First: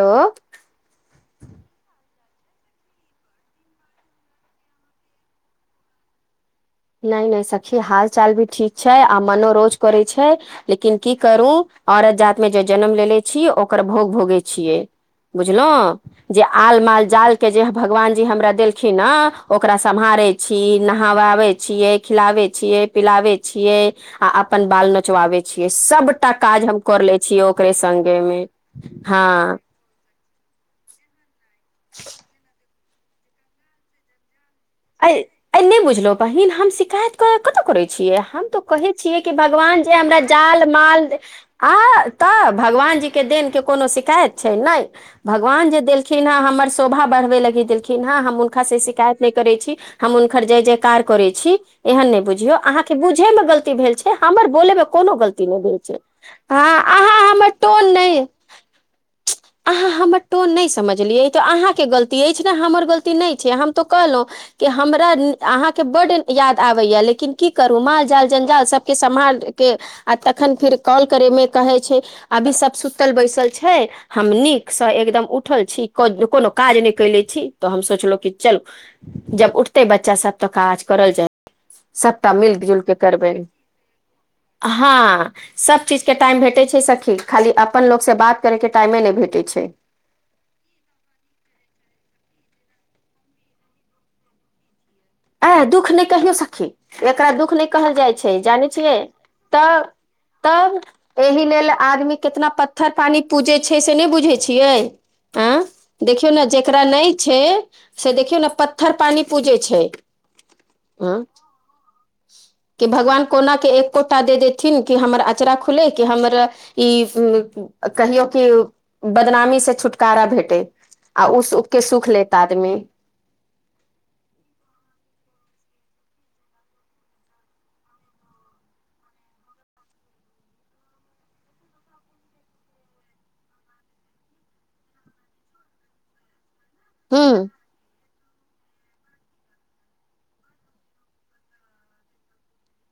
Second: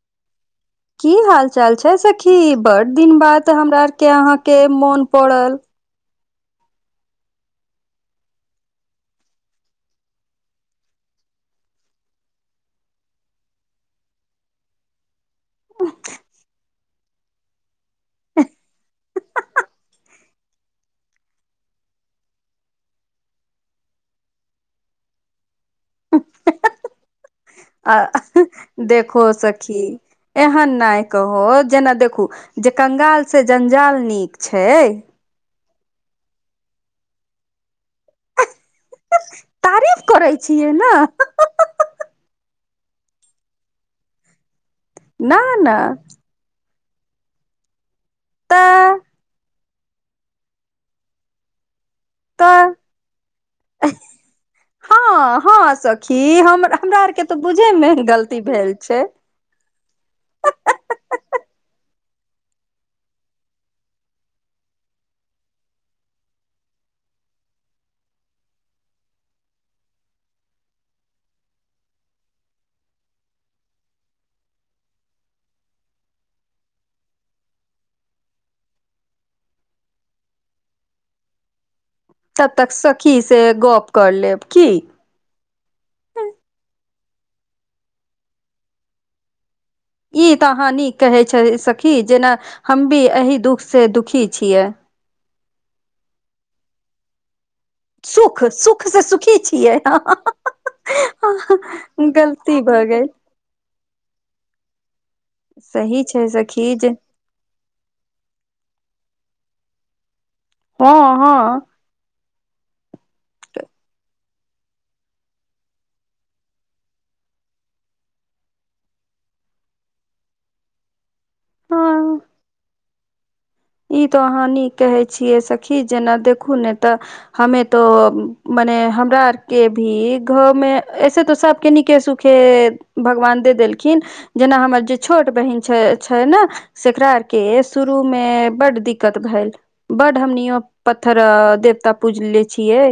hello की हाल चाल छै सखी बड़ दिन बाद हमरा आर के अहाँके मोन पड़ल नय नय सखी हाल चाल भी ठीक छै आ मनो रोज करै छै लेकिन की करूऔरत जातमे जे जन्म ले ले छि ओकर भोग भोगे छियै बुझलो जे आल माल जाल के जे भगवान जी हमरा देलखिन ने ओकरा सम्हारे छी नहवाबे छी छियै खिलाबै छियै पिलाबै छियै आ अपन बाल नोचवाबै छियै सबटा काज हम करले छियै ओकरे आ संगे मे हा देखो सखी एहन नय कहू जेना देखू जे कंगाल से जंजाल नीक छै [unintelligible] ऐय नय बुझलो बहिन हम शिकायत कर कत करे छिय हम तऽ कहे छियै कि भगवान जे तारीफ हमरा करै जान छियै ने माल आऽ तऽ भगवान जी के देने कोनो शिकायत छै नय न भगवान न जे देलखिन हैं हमर शोभा बढ़ाबै लगी देलखिन हैं हम हुनका स तऽ शिकायत नय छी हम हुनकर जय जयकार करै छी एहन नय बुझियो तऽ अहाँके बुझै मे गलती भेल छै हमर बोलै मे हँ कोनो गलती नय हँ भेल छै सखी हँ हमरा अर के अहाँ तऽ हमर बुझै टोन में नहि गलती भेल छै अहाँ हमर टोन नय समझलियै तऽ अहाँके गलती ऐछ न कि हमर गलती नय छै हम तऽ कहलो कि हमरा अहाँक बड्ड याद आवैय लेकिन की करू माल जाल जंजाल सब के सम्हाल के आ तखन फिर कॉल करै मे कहै छै अभी सब सुतल बैसल छय हम नीक स एकदम उठल छी कोनो काज नय कएले छी तऽ हम सोचलो कि चलू जब उठतै बच्चा सभ तऽ काज करल जाए सबटा तब मिल तक जुल कऽ सखी से करबैह गप कर लेब की ह सब चीज के टाइम भेटैत छै सखी खाली अपन लोक से बात करय के टाइमे नय भेटै छै ई तऽ अहाँ नीक कहै छी सखी जेना हमहुँ एही दुख से दुखी छीय ऐह दुःख नय कहियो सखी एकरा दुःख नय कहल जाय छै सुख जानै सुख छियै से सुखी छियै तऽ तब एहि लेल आदमी केते एतना गलती भऽ पत्थर गेल पानी पूजै छै से नय बुझै छियै ए सही छै देखियौ ने सखी जेकरा जे नय छै से देखियौ ने पत्थर पानी पूजै छैय हँ हँ की भगवान कोना के एकोटा दे देथिन कि हमर अचरा खुलै कि हमर ई कहियो कि बदनामी से छुटकारा भेटे आ ओ के सुख के सुख हँ लेत आदमी ई तो अहाँ नीक कहै छिऐ सखी जेना देखू ने तऽ हमे तऽ मने हमरा अर के भी घर मे ऐसे तऽ सबके नीके सुखे खे भगवान दे देलखिन जेना हमर जे छोट बहिन छै छै न सेकरा ह आर के शुरू मे बड दिक्कत भेल बड हमनिओ पत्थर देवता पूजले छियै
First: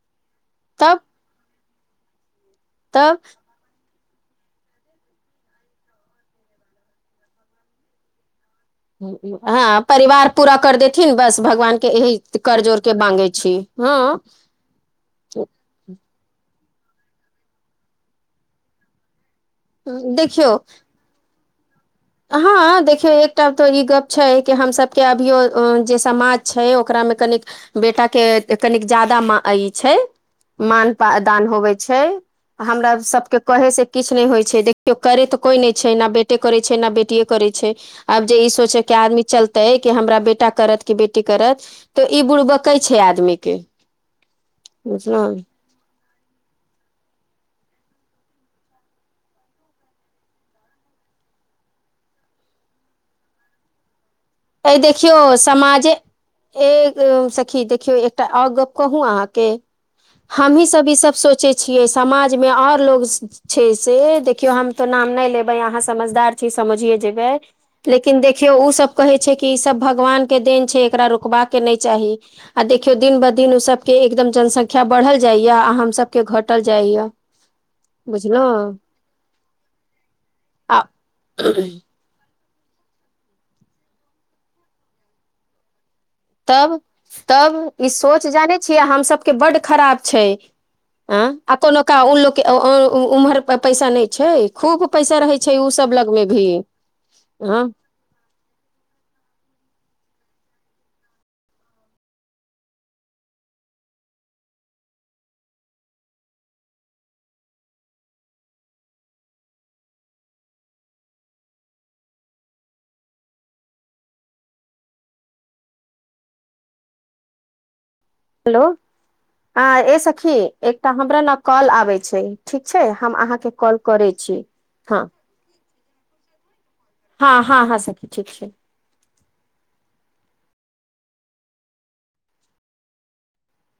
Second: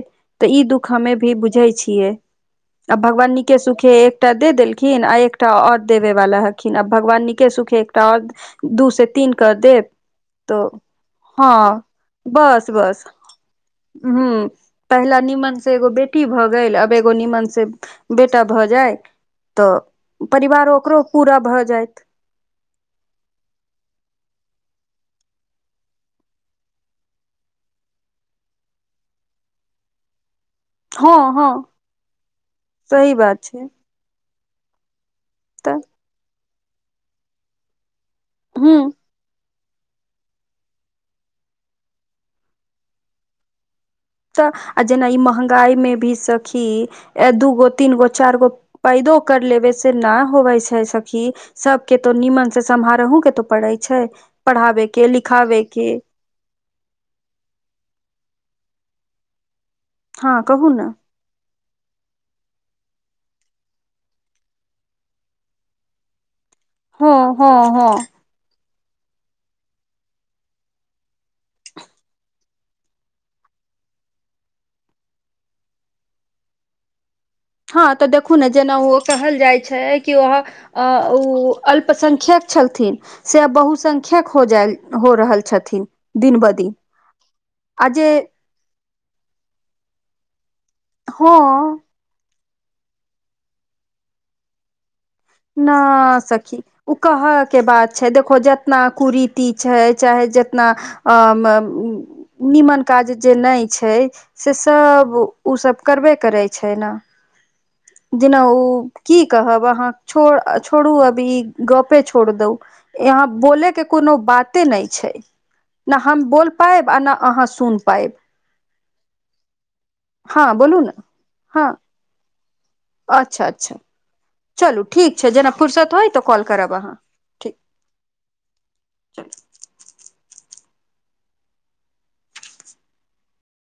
तऽ ई दुःख तब हमे भी बुझे छियै आ तब भगवान नीक नीके सुखे एकटा दे देलखिन आ एकटा ओर देबेवाला हखीन आ भगवान निके सुखे एकटा ओर दू से तीन कऽ हँ देत परिवार पूरा कऽ देथिन बस भगवान के एहि कर बस जोर कऽ बस माँगे छी हँ हूँ पहिला नीमन से एगो बेटी भऽ गेल अब एगो नीमन से बेटा भऽ जाय तऽ परिवार ओकरो पूरा भऽ जायत हाँ देखियौ एकटा तऽ ई गप छै कि हमसभ के अभियाे जे समाज छै ओकरा मे कनिक बेटा के तनिक ज्यादा माय ई छैय मान पा हँ दान हँ होबे छै हमरा सही सबके बात छै कहे से किछ नय होइ छै देख केओ करै तऽ कोइ नय छै ने बेटे करै छै ने बेटिए करै छै आब जे ई हूँ सोचै कि आदमी चलते ते कि हमरा बेटा करत कि बेटी करत तऽ ई बुड़बकइ छै आदमी के आ जेना ई बुझलहु महगाई मे भी सखी दू गो तीन गो चार गो पैदो कर लेबे से ना होवै छै सखी सबके तो निमन से समहारोह के तो पड़े छै एहि पढ़ाबे के देखियौ लिखाबे समाजे के ए सखी देखियौ एकटा ओर गप कहू अहाँके हँ हमी कहू ने सब ई सब सोच सोच छियै समाज मे आओर लोग छै से देखियौ हम तो नाम नय लेबै अहाँ समझदार समझए हँ जबाई हँ हँ लेकिन देखियौ उ सब कहै छै कि ई सब भगवान के देन छै एकरा रुकबाक के नय चाही आ देखियो दिन ब दिन ओ सबके एकदम जनसंख्या बढ़ल जाया आ हम सबके घटल जाया [inaudible] हँ तऽ देखू ने जेना ओ कहल जाइ छै कि व आ ओ अल संख्यक छलथिन से आ बहुसंख्यक हो जा हो रहल छथिन दिन ब दिन तब तब आ ई जे सोच जानै छियै हम सभके बड्ड खराब छै आ आ हँ कोनो का लोकके उम्हर पर पैसा नय छै खूब पैसा रहै छै ओ न सब लगमे भी सखी ओ कहऽ हँ के बात छै देखो जेितना कुरीति छै चाहे जेितना अ म नीमन काज जे नय छै से सभ उ सभ करबे करै छै न जेना ओ की कहब अहाँ छो छोड़ू अभी गपे छोड़ दो यहाँ बोले के कोनो बाते नय छै ना हम बोल पायब आ ना अहाँ सुन पायब हेलो ए सखी हँ बोलू एकटा हमरा ने कॉल हँ आबै छै ठीक छै हम अच्छा अहाँके अच्छा कॉल करै छी चलू हँ ठीक छै जेना फुरसत होय तऽ कॉल करब अहाँ हँ ठीक हँ हँ सखी ठीक छै [unintelligible]